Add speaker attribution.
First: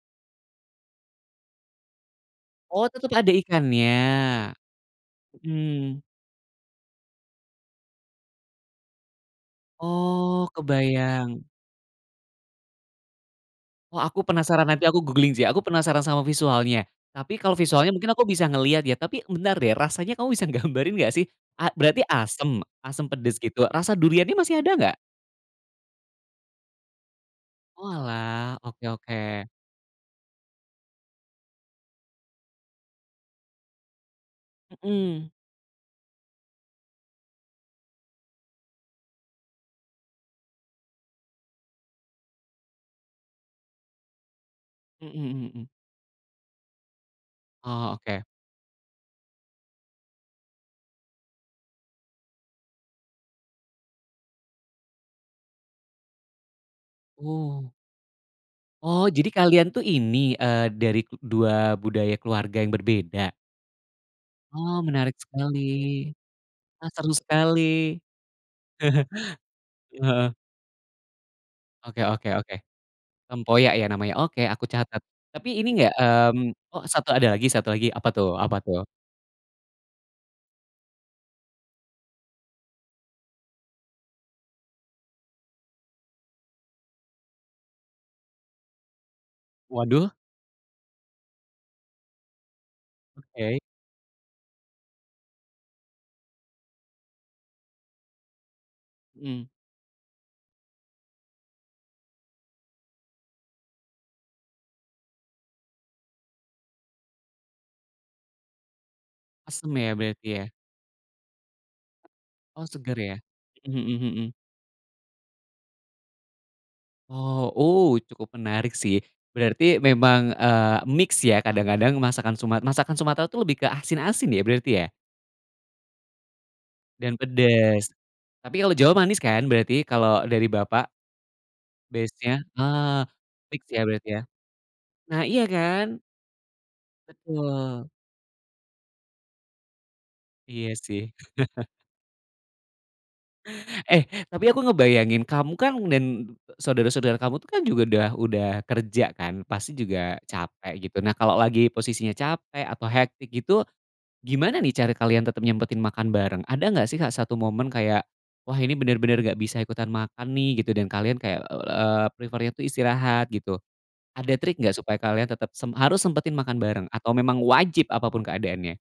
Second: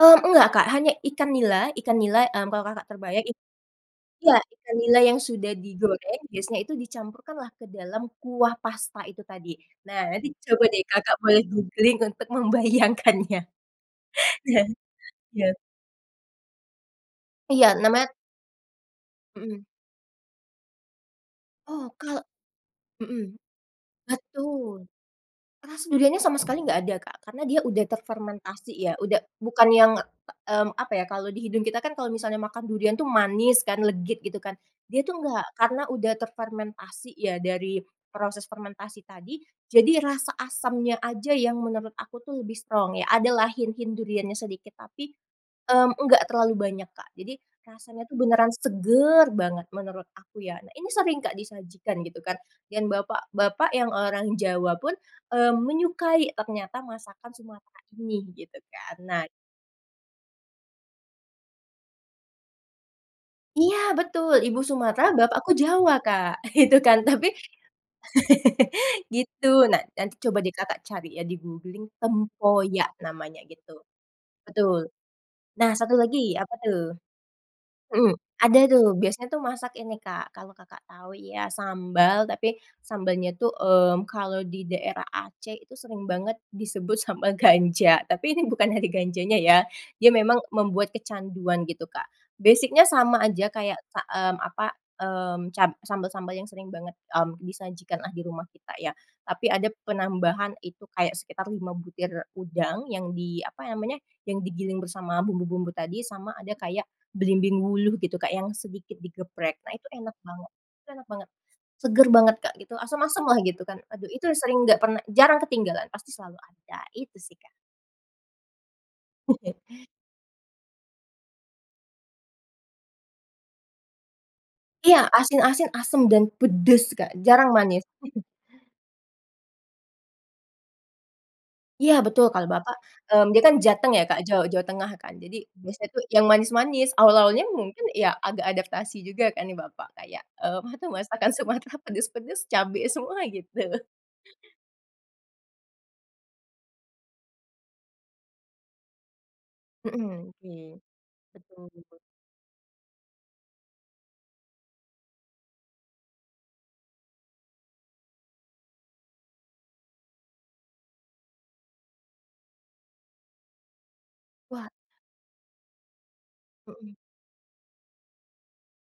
Speaker 1: Mmm, enggak Kak hanya ikan nila Ikan nila, hmm, kalau Kakak
Speaker 2: Oh, tetep
Speaker 1: terbayang
Speaker 2: ada
Speaker 1: it
Speaker 2: ikannya?
Speaker 1: iya, ikan nila yang sudah
Speaker 2: Mhm.
Speaker 1: digoreng biasanya itu dicampurkan lah ke dalam kuah pasta itu tadi. Nah nanti
Speaker 2: Oh,
Speaker 1: coba deh Kakak boleh
Speaker 2: kebayang.
Speaker 1: googling untuk membayangkannya.
Speaker 2: Oh aku
Speaker 1: Iya,
Speaker 2: penasaran, nanti aku googling sih.
Speaker 1: siap.
Speaker 2: Aku penasaran sama visualnya, tapi kalau
Speaker 1: Iya
Speaker 2: visualnya
Speaker 1: namanya
Speaker 2: mungkin aku bisa ngeliat ya. Tapi bentar
Speaker 1: Mhm.
Speaker 2: deh, rasanya kamu bisa gambarin nggak sih? A
Speaker 1: Oh
Speaker 2: berarti
Speaker 1: kal
Speaker 2: asem? Asem
Speaker 1: mhm,
Speaker 2: pedes gitu? Rasa duriannya masih ada
Speaker 1: betul.
Speaker 2: nggak?
Speaker 1: Rasa duriannya sama sekali nggak ada Kak, karena dia udah
Speaker 2: Oalah,
Speaker 1: terfermentasi
Speaker 2: oke
Speaker 1: ya. Udah
Speaker 2: oke.
Speaker 1: bukan yang, mmm, apa ya, kalau di hidung kita kan kalau misalnya makan durian tuh manis kan legit gitu kan, dia tuh
Speaker 2: Mhm.
Speaker 1: nggak. Karena udah terfermentasi ya dari proses fermentasi tadi, jadi rasa asamnya aja yang menurut aku tuh lebih strong ya. Ada lah hint-hint duriannya sedikit, tapi,
Speaker 2: Mhm mhm.
Speaker 1: mmm, enggak terlalu banyak, Kak. Jadi
Speaker 2: Oh,
Speaker 1: rasanya tuh
Speaker 2: oke.
Speaker 1: beneran seger banget menurut aku ya. Nah, ini sering nggak disajikan gitu kan, yang bapak-bapak yang orang Jawa pun, eee, menyukai ternyata masakan
Speaker 2: Wuh.
Speaker 1: Sumatera ini, begitu kan.
Speaker 2: Oh,
Speaker 1: Nah
Speaker 2: jadi kalian tuh ini, eee, dari 2 budaya keluarga yang berbeda?
Speaker 1: Iya betul, ibu
Speaker 2: Oh, menarik
Speaker 1: Sumatra, bapakku
Speaker 2: sekali.
Speaker 1: Jawa Kak, gitu
Speaker 2: Ah,
Speaker 1: kan,
Speaker 2: seru
Speaker 1: tapi
Speaker 2: sekali.
Speaker 1: gitu, nah nanti
Speaker 2: Heeh.
Speaker 1: coba deh Kakak cari ya di googling,
Speaker 2: Oke oke oke,
Speaker 1: tempoyak namanya
Speaker 2: tempoyak
Speaker 1: gitu.
Speaker 2: ya namanya. Oke aku
Speaker 1: Betul,
Speaker 2: catat, tapi ini
Speaker 1: nah
Speaker 2: nggak,
Speaker 1: satu lagi
Speaker 2: mmm
Speaker 1: apa tuh?
Speaker 2: oh 1 ada lagi, 1 lagi apa
Speaker 1: Mhm,
Speaker 2: tuh apa
Speaker 1: ada
Speaker 2: tuh?
Speaker 1: tuh biasanya tuh masak ini Kak, kalau Kakak tahu ya sambal, tapi sambalnya tuh, mmm, kalau di daerah Aceh itu sering banget disebut sambel ganja. Tapi ini bukan dari ganjanya ya, dia
Speaker 2: Waduh.
Speaker 1: memang membuat kecanduan gitu, Kak. Basic-nya sama aja
Speaker 2: Oke.
Speaker 1: kayak sa mmm, apa, mmm, cab sambel-sambel yang sering banget, mmm, disajikan lah di rumah kita ya.
Speaker 2: Mhm.
Speaker 1: Tapi ada penambahan itu kayak sekitar 5 butir udang yang di, apa namanya, yang digiling bersama bumbu-bumbu tadi, sama ada kayak belimbing wuluh gitu Kak yang sedikit digeprek.
Speaker 2: Asem
Speaker 1: Nah itu
Speaker 2: ya
Speaker 1: enak
Speaker 2: berarti ya?
Speaker 1: banget itu enak banget, seger banget Kak
Speaker 2: Oh,
Speaker 1: gitu,
Speaker 2: segar ya.
Speaker 1: asem-asem lah gitu kan.
Speaker 2: Mhm mhm
Speaker 1: Aduh itu
Speaker 2: mhm.
Speaker 1: yang sering nggak pernah jarang ketinggalan, pasti selalu ada itu sih, Kak.
Speaker 2: Oh, uh, cukup menarik sih. Berarti memang, eee, mix ya, kadang-kadang masakan sumat masakan Sumatra tuh lebih ke asin-asin ya berarti ya?
Speaker 1: Iya, asin-asin, asem, dan pedes Kak,
Speaker 2: Dan
Speaker 1: jarang manis.
Speaker 2: pedes, tapi kalau Jawa manis kan berarti kalau dari Bapak?
Speaker 1: Iya betul,
Speaker 2: Base-nya,
Speaker 1: kalau bapak,
Speaker 2: eee,
Speaker 1: mmm, dia kan
Speaker 2: fiks ya
Speaker 1: Jateng ya
Speaker 2: berarti
Speaker 1: Kak,
Speaker 2: ya.
Speaker 1: Jaw Jawa Tengah kan,
Speaker 2: Nah,
Speaker 1: jadi
Speaker 2: iya
Speaker 1: biasanya
Speaker 2: kan?
Speaker 1: tuh yang manis-manis. Awal-awalnya mungkin
Speaker 2: Betul.
Speaker 1: ya agak adaptasi juga kan nih bapak kayak, mmm,
Speaker 2: Iya
Speaker 1: nggak tahu
Speaker 2: sih.
Speaker 1: masakan Sumatra pedes-pedes, cabe semua gitu.
Speaker 2: Eh, tapi aku ngebayangin, kamu kan dan saudara-saudara kamu tuh kan juga udah udah kerja kan, pasti juga
Speaker 1: Mhm, oke.
Speaker 2: capek gitu. Nah kalau
Speaker 1: Betul
Speaker 2: lagi
Speaker 1: betul.
Speaker 2: posisinya capek atau hektik gitu, gimana nih cara kalian tetep nyempetin makan bareng? Ada nggak sih Kak 1 momen kayak, “Wah ini bener bener nggak bisa ikutan makan nih,” gitu dan kalian kayak, eee, prefer-nya itu istirahat gitu. Ada trik
Speaker 1: Wah.
Speaker 2: nggak supaya kalian tetep sem harus sempetin makan bareng
Speaker 1: Mhm.
Speaker 2: atau memang wajib apa pun keadaannya?